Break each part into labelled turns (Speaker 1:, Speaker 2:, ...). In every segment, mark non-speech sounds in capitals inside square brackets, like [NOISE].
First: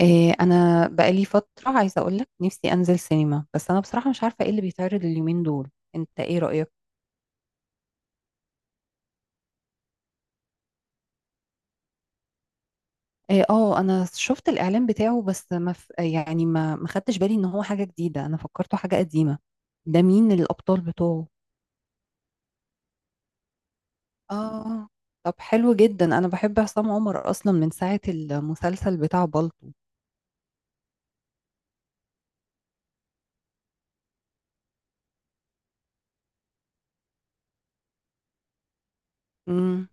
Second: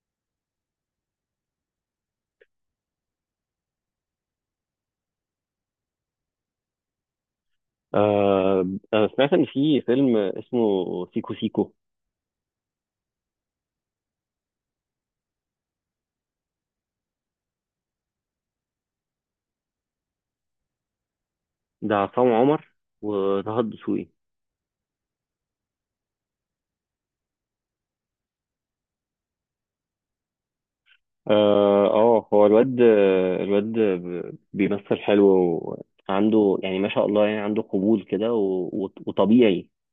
Speaker 1: إيه، انا بقالي فتره عايزه اقول لك نفسي انزل سينما. بس انا بصراحه مش عارفه ايه اللي بيتعرض اليومين دول. انت ايه رايك؟
Speaker 2: آه، أنا سمعت إن في فيلم اسمه سيكو سيكو.
Speaker 1: إيه، انا شفت الاعلان بتاعه. بس ما ف... يعني ما ما خدتش بالي ان هو حاجه جديده، انا فكرته حاجه قديمه. ده مين الابطال بتوعه؟
Speaker 2: ده عصام عمر وطه الدسوقي.
Speaker 1: اه. طب حلو جدا، انا بحب عصام عمر اصلا من ساعه المسلسل بتاع بالطو.
Speaker 2: آه آه، هو الواد بيمثل حلو، وعنده يعني ما شاء الله يعني عنده قبول كده وطبيعي.
Speaker 1: امم.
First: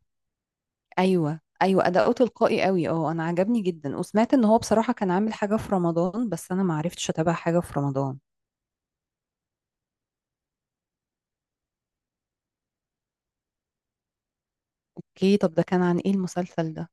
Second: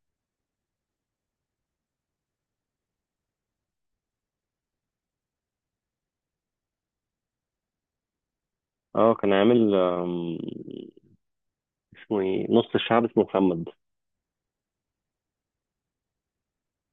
Speaker 1: ايوه ايوه، اداؤه تلقائي قوي. اه انا عجبني جدا. وسمعت ان هو بصراحه كان عامل حاجه في رمضان، بس انا ما عرفتش اتابع حاجه في رمضان.
Speaker 2: اه كان عامل اسمه ايه؟ نص الشعب اسمه محمد.
Speaker 1: اوكي، طب ده كان عن ايه المسلسل ده؟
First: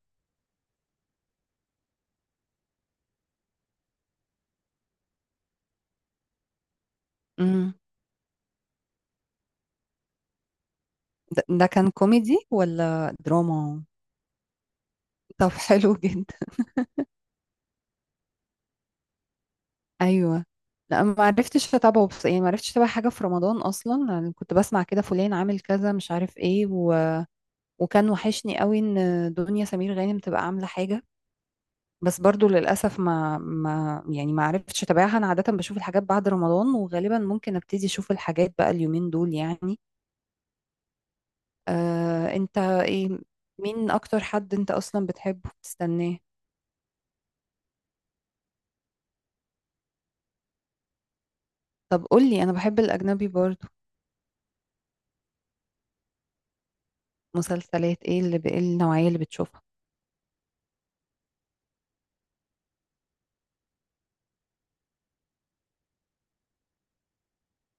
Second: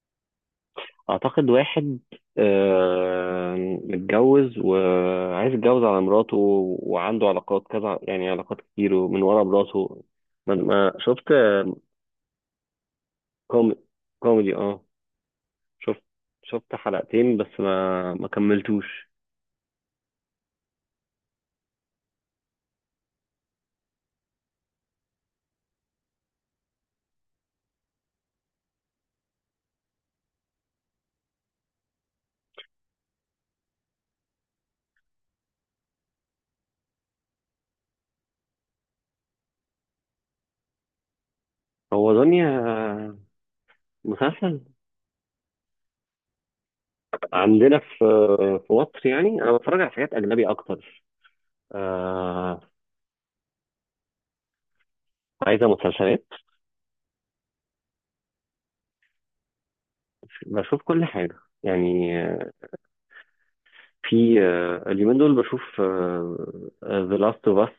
Speaker 2: اعتقد واحد آه، متجوز وعايز يتجوز على مراته، وعنده علاقات
Speaker 1: امم.
Speaker 2: كذا يعني علاقات كتير ومن ورا مراته. شفت؟
Speaker 1: ده كان كوميدي ولا
Speaker 2: كوميدي،
Speaker 1: دراما؟
Speaker 2: كوميدي اه.
Speaker 1: طب [LAUGHS] حلو
Speaker 2: شفت
Speaker 1: جدا.
Speaker 2: حلقتين بس ما كملتوش.
Speaker 1: ايوه. لا ما عرفتش اتابعه، بس يعني ما عرفتش اتابع حاجه في رمضان اصلا. يعني كنت بسمع كده فلان عامل كذا مش عارف ايه وكان وحشني قوي ان دنيا سمير غانم تبقى عامله حاجه. بس برضو للاسف ما ما يعني ما عرفتش اتابعها. انا عاده بشوف الحاجات بعد رمضان، وغالبا ممكن ابتدي اشوف الحاجات بقى اليومين دول يعني.
Speaker 2: هو دنيا
Speaker 1: انت ايه، مين اكتر حد
Speaker 2: مسلسل.
Speaker 1: انت اصلا بتحبه بتستناه؟
Speaker 2: عندنا في مصر يعني انا بتفرج على حاجات اجنبي اكتر.
Speaker 1: طب قولي، انا
Speaker 2: آه،
Speaker 1: بحب الاجنبي برضو.
Speaker 2: عايزه مسلسلات.
Speaker 1: مسلسلات ايه إيه النوعيه اللي بتشوفها؟
Speaker 2: بشوف كل حاجه، يعني في اليومين دول بشوف ذا لاست اوف اس،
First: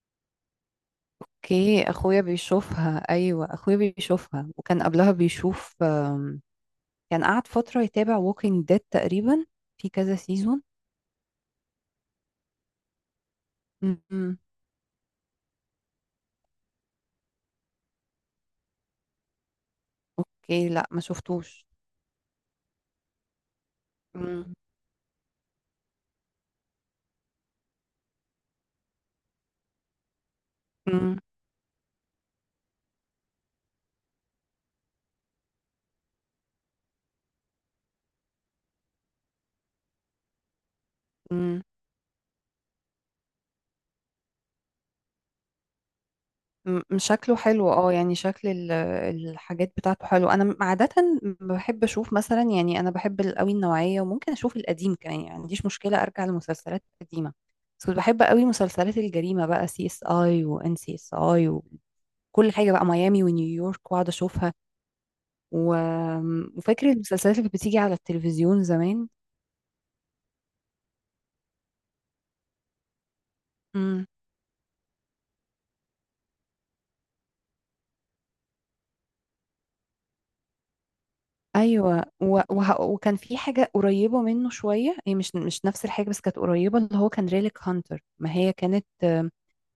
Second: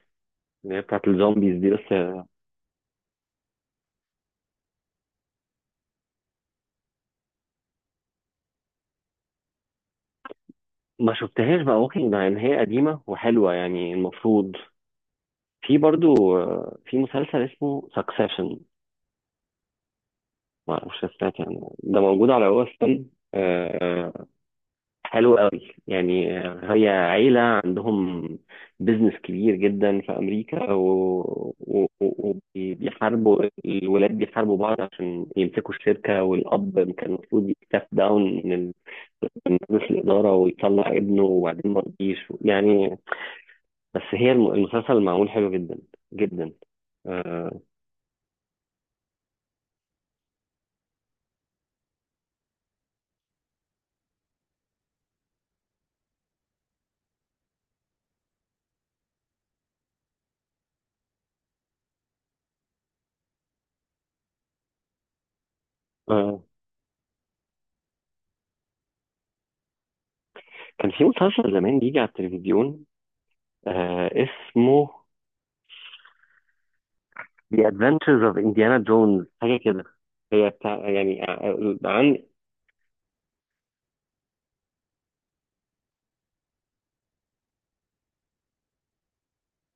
Speaker 2: اللي هي بتاعت الزومبيز دي.
Speaker 1: اوكي،
Speaker 2: بس
Speaker 1: اخويا
Speaker 2: آه،
Speaker 1: بيشوفها. ايوه اخويا بيشوفها، وكان قبلها بيشوف، كان قعد فتره يتابع ووكينج ديد تقريبا في كذا سيزون.
Speaker 2: ما شفتهاش بقى، ممكن مع ان هي قديمه وحلوه يعني المفروض. في برضو في مسلسل اسمه سكسيشن.
Speaker 1: اوكي،
Speaker 2: لا
Speaker 1: لا ما
Speaker 2: مش هستاك، يعني
Speaker 1: شفتوش.
Speaker 2: ده موجود على هو ستون.
Speaker 1: مم،
Speaker 2: حلو قوي يعني. هي عيلة عندهم بيزنس كبير جدا في أمريكا،
Speaker 1: مم،
Speaker 2: وبيحاربوا الولاد، بيحاربوا بعض عشان يمسكوا الشركة. والأب كان المفروض يستاف داون من من مجلس الإدارة ويطلع ابنه،
Speaker 1: مم.
Speaker 2: وبعدين ما رضيش يعني. بس هي المسلسل معمول حلو جدا جدا.
Speaker 1: شكله
Speaker 2: آه
Speaker 1: حلو. اه يعني شكل الحاجات بتاعته حلو. انا عادة بحب اشوف مثلا، يعني انا بحب قوي النوعية، وممكن اشوف القديم كمان. يعني ما عنديش مشكلة ارجع لمسلسلات قديمة. بس كنت بحب قوي مسلسلات الجريمة بقى، CSI وان CSI، وكل حاجة بقى، ميامي ونيويورك، واقعد اشوفها و...
Speaker 2: آه،
Speaker 1: وفاكر المسلسلات اللي كانت بتيجي على التلفزيون زمان.
Speaker 2: كان في مسلسل زمان بيجي على التلفزيون،
Speaker 1: امم.
Speaker 2: آه اسمه The Adventures of Indiana Jones حاجة كده. هي بتاع يعني،
Speaker 1: ايوه
Speaker 2: عن
Speaker 1: وكان في حاجه قريبه منه شويه، هي مش نفس الحاجه بس كانت قريبه، اللي هو كان ريليك هانتر. ما هي كانت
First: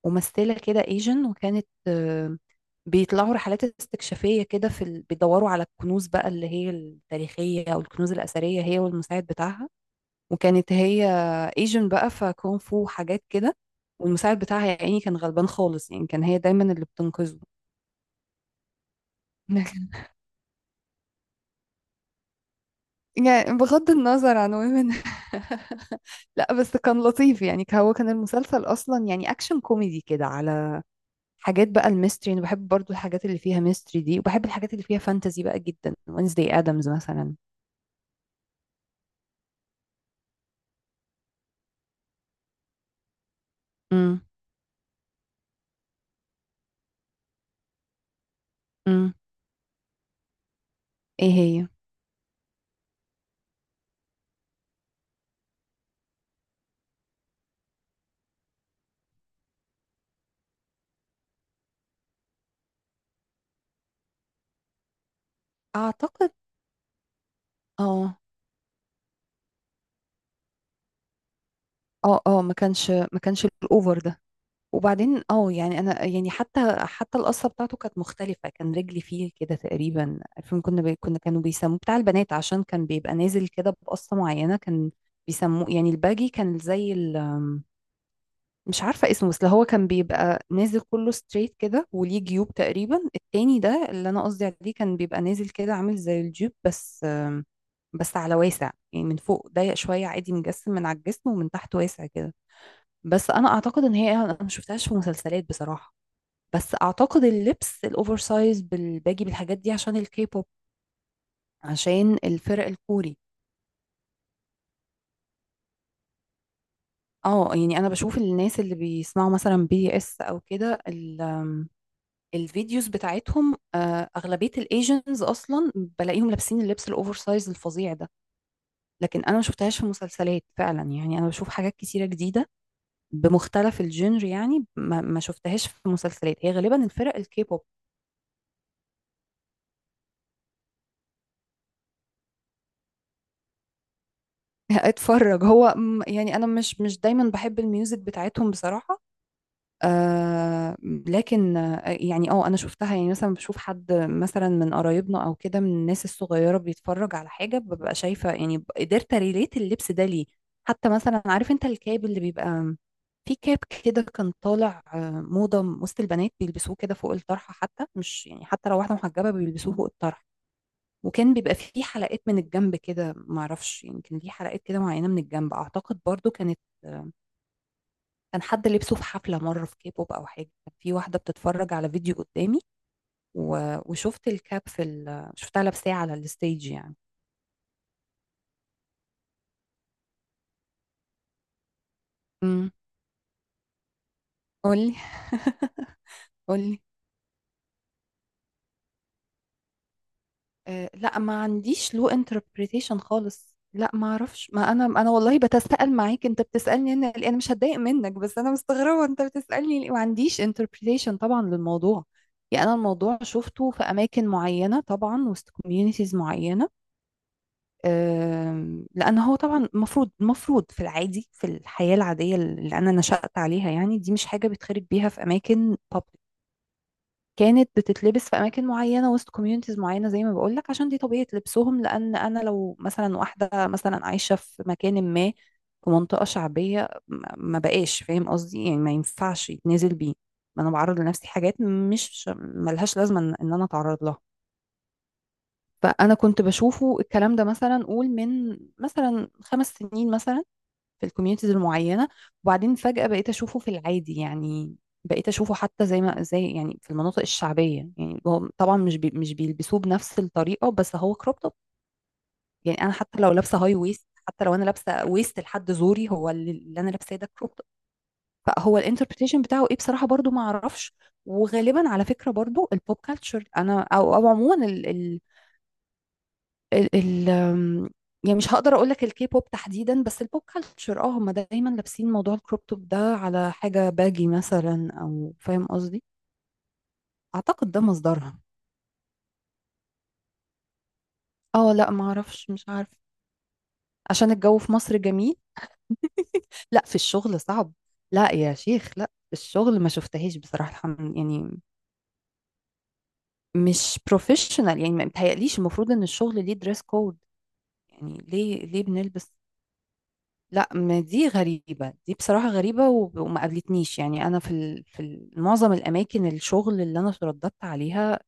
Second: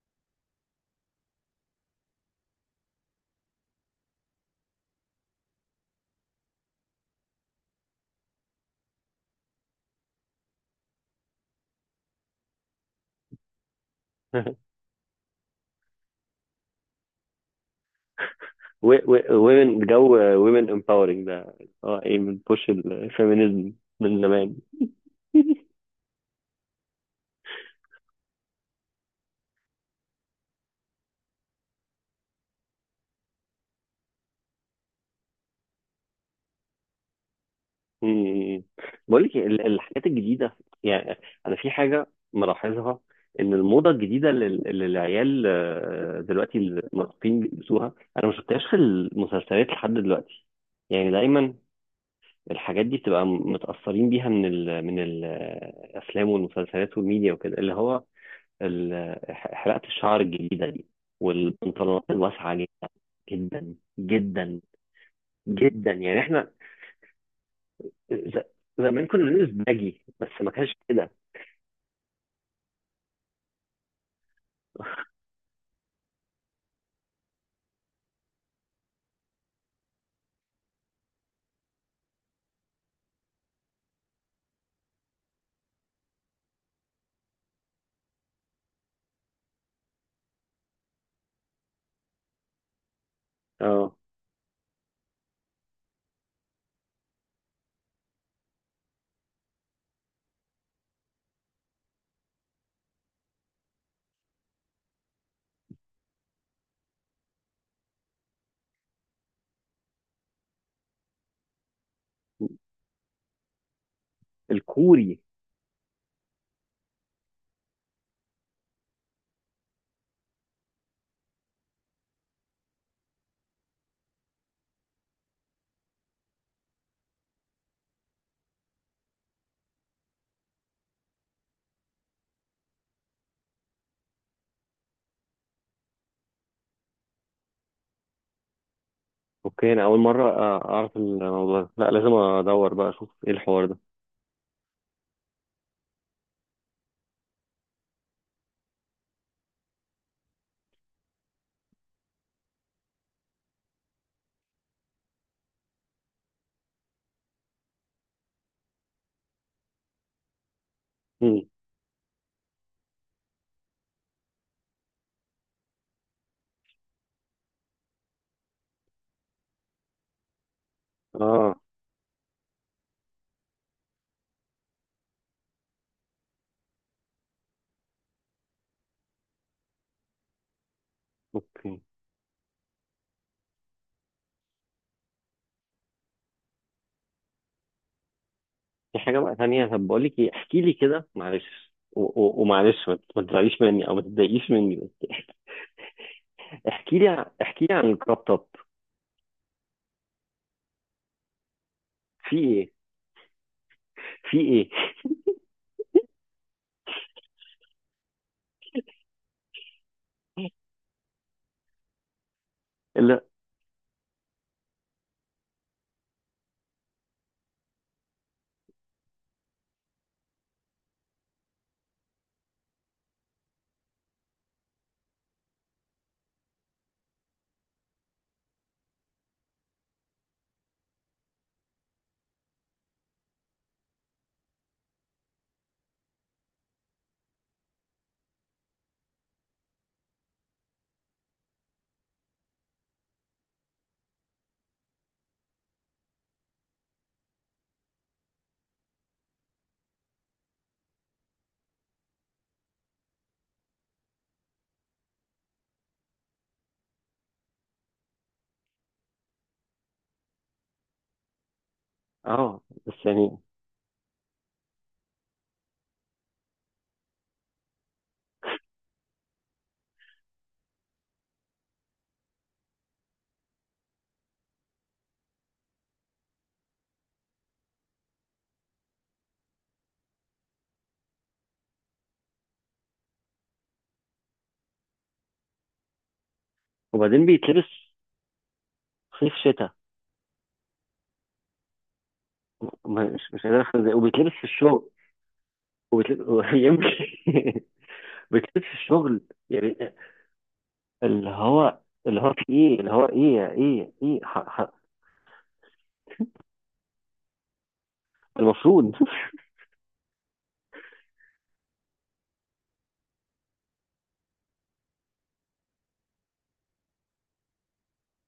Speaker 1: ممثلة كده ايجن، وكانت بيطلعوا رحلات استكشافية كده بيدوروا على الكنوز بقى اللي هي التاريخية او الكنوز الأثرية، هي والمساعد بتاعها. وكانت هي ايجن بقى، فكونغ فو حاجات كده. والمساعد بتاعها
Speaker 2: [LAUGHS]
Speaker 1: يا عيني كان غلبان خالص، يعني كان هي دايما اللي بتنقذه. [LAUGHS]
Speaker 2: ومن
Speaker 1: لكن-
Speaker 2: جو، ومن empowering ده. اه، ايه بتبوش
Speaker 1: يعني
Speaker 2: الفيمينيزم
Speaker 1: بغض
Speaker 2: من
Speaker 1: النظر عن
Speaker 2: زمان؟
Speaker 1: ومن [LAUGHS]
Speaker 2: [LAUGHS]
Speaker 1: لا بس كان لطيف يعني، هو كان المسلسل اصلا يعني اكشن كوميدي كده على حاجات بقى الميستري. انا بحب برضو الحاجات اللي فيها ميستري دي، وبحب الحاجات اللي فيها فانتزي بقى جدا، وينزداي ادمز مثلا.
Speaker 2: مم. بقول لك الحاجات الجديدة، يعني أنا في حاجة ملاحظها، إن الموضة
Speaker 1: امم.
Speaker 2: الجديدة اللي العيال دلوقتي المراهقين بيلبسوها أنا ما شفتهاش في
Speaker 1: امم.
Speaker 2: المسلسلات لحد دلوقتي. يعني
Speaker 1: ايه
Speaker 2: دايما
Speaker 1: هي؟
Speaker 2: الحاجات دي بتبقى متأثرين بيها من من الأفلام والمسلسلات والميديا وكده، اللي هو حلقة الشعر الجديدة دي، والبنطلونات الواسعة جدا جدا جدا جدا يعني.
Speaker 1: اعتقد.
Speaker 2: احنا
Speaker 1: اه.
Speaker 2: ز- زمان كنا بنلبس باجي بس ما كانش كده.
Speaker 1: اه ما كانش، ما كانش الاوفر ده. وبعدين اه يعني انا يعني حتى القصه بتاعته كانت مختلفه. كان رجلي فيه كده تقريبا الفيلم، كانوا بيسموه بتاع البنات عشان كان بيبقى نازل كده بقصه معينه. كان بيسموه يعني الباجي، كان زي ال مش عارفة اسمه، بس اللي هو كان بيبقى نازل كله ستريت كده وليه جيوب تقريبا. التاني ده
Speaker 2: اه،
Speaker 1: اللي أنا قصدي عليه كان بيبقى نازل كده عامل زي الجيوب، بس بس على واسع يعني، من فوق ضيق شوية عادي مجسم من على الجسم، ومن تحت واسع كده. بس أنا أعتقد إن هي أنا ما شفتهاش في مسلسلات بصراحة. بس أعتقد اللبس الأوفر سايز بالباجي بالحاجات دي عشان الكيبوب، عشان الفرق الكوري.
Speaker 2: الكوري.
Speaker 1: اه يعني أنا بشوف الناس اللي بيسمعوا مثلا بي اس أو كده، الفيديوز بتاعتهم، اغلبيه الايجنز اصلا. بلاقيهم لابسين اللبس الاوفر سايز الفظيع ده. لكن انا ما شفتهاش في مسلسلات فعلا. يعني انا بشوف حاجات كتيره جديده بمختلف الجنر، يعني ما, ما شفتهاش في مسلسلات. هي غالبا الفرق الكيبوب.
Speaker 2: اوكي انا اول مرة اعرف الموضوع ده، لا لازم ادور بقى اشوف ايه الحوار ده.
Speaker 1: [LAUGHS] اتفرج. هو يعني انا مش دايما بحب الميوزك بتاعتهم بصراحه. آه لكن، يعني انا شفتها. يعني مثلا بشوف حد مثلا من قرايبنا او كده من الناس الصغيره بيتفرج على حاجه، ببقى شايفه. يعني قدرت ريليت اللبس ده ليه. حتى مثلا
Speaker 2: مم.
Speaker 1: عارف انت الكاب اللي بيبقى، في كاب كده كان طالع، موضه وسط البنات بيلبسوه كده فوق الطرحه، حتى مش يعني حتى لو واحده محجبه بيلبسوه فوق الطرحه. وكان
Speaker 2: اه.
Speaker 1: بيبقى فيه حلقات من الجنب كده، معرفش يمكن ليه حلقات كده معينه من الجنب. اعتقد برضو كانت، آه، كان حد لبسه في حفلة مرة في كيبوب أو حاجة. كان في واحدة بتتفرج
Speaker 2: اوكي،
Speaker 1: على فيديو قدامي و... وشفت الكاب شفتها لابساه على الستيج يعني.
Speaker 2: في حاجة بقى تانية. طب بقول لك ايه، احكي لي كده معلش
Speaker 1: امم.
Speaker 2: ومعلش ما تزعليش مني او ما تتضايقيش مني،
Speaker 1: قولي.
Speaker 2: بس
Speaker 1: [LAUGHS] قولي.
Speaker 2: احكي لي احكي لي عن الكراب توب.
Speaker 1: أه لا، ما عنديش له
Speaker 2: في ايه؟
Speaker 1: انتربريتيشن خالص. لا ما
Speaker 2: في
Speaker 1: اعرفش،
Speaker 2: ايه
Speaker 1: ما انا والله بتساءل معاك. انت بتسالني انا ليه؟ انا مش هتضايق منك، بس انا مستغربه انت بتسالني ليه؟ ما عنديش انتربريتيشن طبعا للموضوع. يعني انا الموضوع
Speaker 2: لا
Speaker 1: شفته في اماكن معينه طبعا، وسط كوميونيتيز معينه. لان هو طبعا المفروض في العادي في الحياه العاديه اللي انا نشأت عليها، يعني دي مش حاجه بيتخرج بيها في اماكن public. كانت بتتلبس في اماكن معينه وسط كوميونيتيز معينه زي ما بقول لك، عشان دي طبيعه لبسهم. لان انا لو مثلا واحده مثلا عايشه في مكان ما، في منطقه شعبيه، ما ما بقاش فاهم قصدي. يعني ما ينفعش يتنازل بيه. ما انا بعرض لنفسي حاجات مش ملهاش لازمه إن انا اتعرض لها. فانا كنت بشوفه الكلام ده مثلا قول من مثلا 5 سنين مثلا، في الكوميونيتيز المعينه. وبعدين فجاه بقيت اشوفه في العادي يعني. بقيت اشوفه حتى زي ما زي يعني في المناطق الشعبيه. يعني هو طبعا مش بيلبسوه بنفس الطريقه، بس هو كروب توب.
Speaker 2: اه
Speaker 1: يعني انا
Speaker 2: بس
Speaker 1: حتى لو
Speaker 2: يعني.
Speaker 1: لابسه هاي ويست، حتى لو انا لابسه ويست لحد زوري، هو اللي انا لابساه ده كروب توب. فهو الانتربريتيشن بتاعه ايه بصراحه برضو ما اعرفش. وغالبا على فكره برضو البوب كالتشر، انا او عموما، ال ال يعني مش هقدر اقول لك الكي بوب تحديدا، بس البوب كلتشر هم دايما لابسين موضوع الكروب توب ده على حاجه باجي مثلا، او فاهم قصدي.
Speaker 2: وبعدين
Speaker 1: اعتقد ده
Speaker 2: بيتلبس
Speaker 1: مصدرها.
Speaker 2: صيف شتاء.
Speaker 1: اه لا ما اعرفش، مش عارف.
Speaker 2: مش قادر افهم ازاي، وبيتلبس
Speaker 1: عشان
Speaker 2: في
Speaker 1: الجو في
Speaker 2: الشغل،
Speaker 1: مصر جميل.
Speaker 2: وبيتلبس [LAUGHS]
Speaker 1: لا في الشغل
Speaker 2: يمكن،
Speaker 1: صعب. لا يا
Speaker 2: بيتلبس في
Speaker 1: شيخ، لا
Speaker 2: الشغل،
Speaker 1: في الشغل ما
Speaker 2: يعني
Speaker 1: شفتهاش بصراحه، الحمد
Speaker 2: اللي
Speaker 1: يعني.
Speaker 2: هو اللي هو في ايه، اللي هو ايه ايه
Speaker 1: مش
Speaker 2: ايه ح... ح...
Speaker 1: بروفيشنال يعني، ما متهيأليش المفروض ان الشغل ليه دريس كود. يعني ليه
Speaker 2: المفروض [LAUGHS]
Speaker 1: بنلبس. لا ما دي غريبة، دي بصراحة غريبة. وما قابلتنيش يعني أنا معظم الأماكن الشغل اللي أنا اترددت عليها.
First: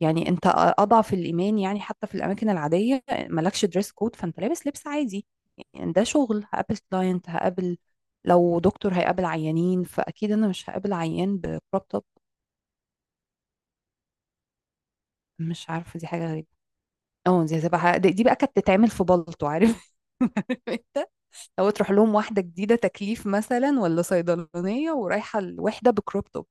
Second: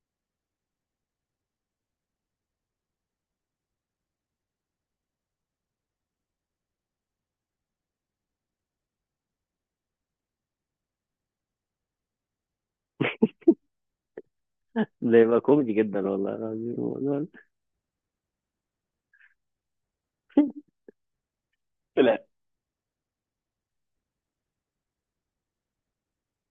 Speaker 1: يعني أنت أضعف الإيمان يعني، حتى في الأماكن العادية مالكش دريس كود فأنت لابس لبس عادي. يعني ده شغل هقابل كلاينت، هقابل لو دكتور هيقابل عيانين، فأكيد أنا مش هقابل عيان بكروب توب.
Speaker 2: ده يبقى
Speaker 1: مش
Speaker 2: كوميدي
Speaker 1: عارفة دي
Speaker 2: جدا
Speaker 1: حاجة
Speaker 2: والله
Speaker 1: غريبة.
Speaker 2: العظيم.
Speaker 1: اه دي هتبقى دي بقى كانت تتعمل في بلطو عارف. [LAUGHS] انت لو تروح لهم
Speaker 2: لا
Speaker 1: واحدة جديدة تكليف مثلا ولا صيدلانية ورايحة الوحدة بكروب توب،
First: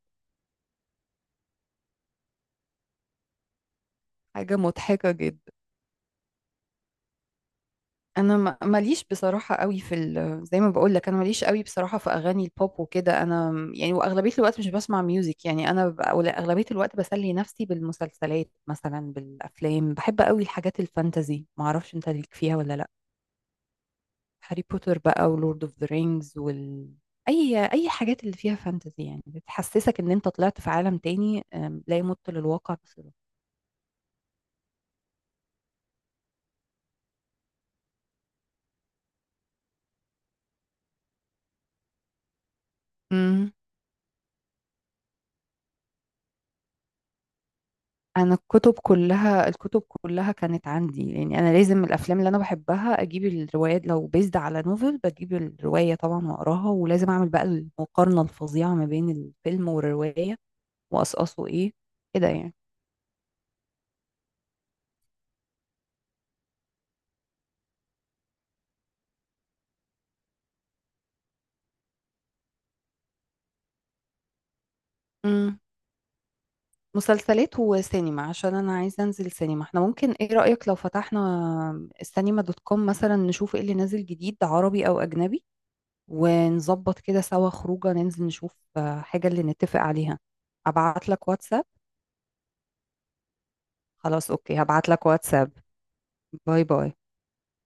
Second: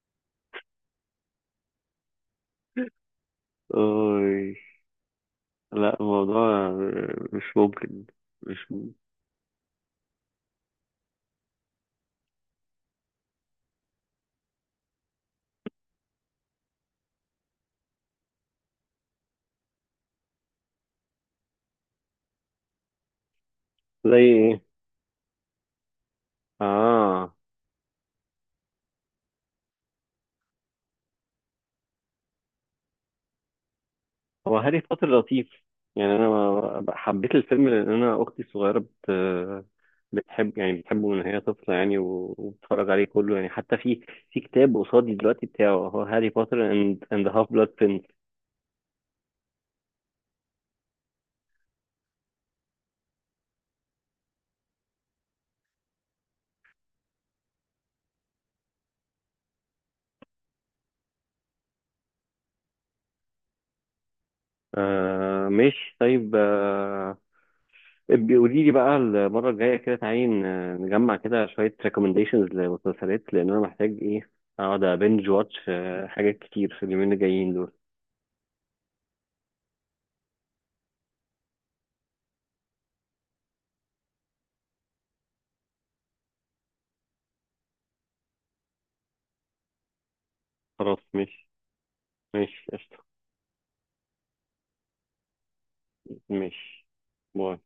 Speaker 2: أوي.
Speaker 1: حاجة مضحكة جدا.
Speaker 2: لا الموضوع مش ممكن.
Speaker 1: انا
Speaker 2: مش م-
Speaker 1: ماليش بصراحة قوي في ال... زي ما بقول لك انا ماليش قوي بصراحة في اغاني البوب وكده. انا يعني واغلبية الوقت مش بسمع ميوزك. يعني انا أو لا، اغلبية الوقت بسلي نفسي بالمسلسلات مثلا، بالافلام. بحب قوي الحاجات الفانتازي، ما اعرفش انت ليك فيها ولا لا.
Speaker 2: زي ايه؟
Speaker 1: هاري بوتر بقى، ولورد اوف ذا رينجز، وال
Speaker 2: اه،
Speaker 1: اي اي حاجات اللي فيها فانتازي، يعني بتحسسك ان انت طلعت في عالم تاني، لا يمت للواقع.
Speaker 2: هو هاري بوتر لطيف يعني، انا حبيت الفيلم لان انا اختي الصغيره بتحب، يعني بتحبه من هي طفله يعني، وبتتفرج عليه كله يعني،
Speaker 1: بصراحة
Speaker 2: حتى في في كتاب قصادي دلوقتي بتاعه هو هاري بوتر اند هاف بلاد برنس.
Speaker 1: انا الكتب كلها، الكتب كلها كانت عندي. يعني انا لازم الافلام اللي انا بحبها اجيب الروايات، لو بيزد على نوفل بجيب الروايه طبعا واقراها، ولازم اعمل بقى المقارنه الفظيعه ما بين الفيلم والروايه واقصاصه ايه كده يعني.
Speaker 2: آه ماشي، طيب آه، بيقولي لي بقى المرة الجاية كده تعالي نجمع كده شوية recommendations لمسلسلات، لأن أنا محتاج إيه، أقعد أبنج واتش
Speaker 1: امم.
Speaker 2: حاجات كتير في اليومين الجايين
Speaker 1: مسلسلات
Speaker 2: دول.
Speaker 1: وسينما عشان انا عايزه انزل سينما. احنا ممكن ايه رايك لو فتحنا elcinema.com مثلا، نشوف ايه اللي نازل جديد عربي او اجنبي، ونظبط كده سوا خروجه ننزل نشوف، حاجه اللي نتفق عليها.
Speaker 2: خلاص
Speaker 1: ابعت لك
Speaker 2: ماشي،
Speaker 1: واتساب.
Speaker 2: ماشي قشطة،
Speaker 1: خلاص اوكي، هبعت لك واتساب. باي
Speaker 2: ماشي،
Speaker 1: باي.
Speaker 2: باي.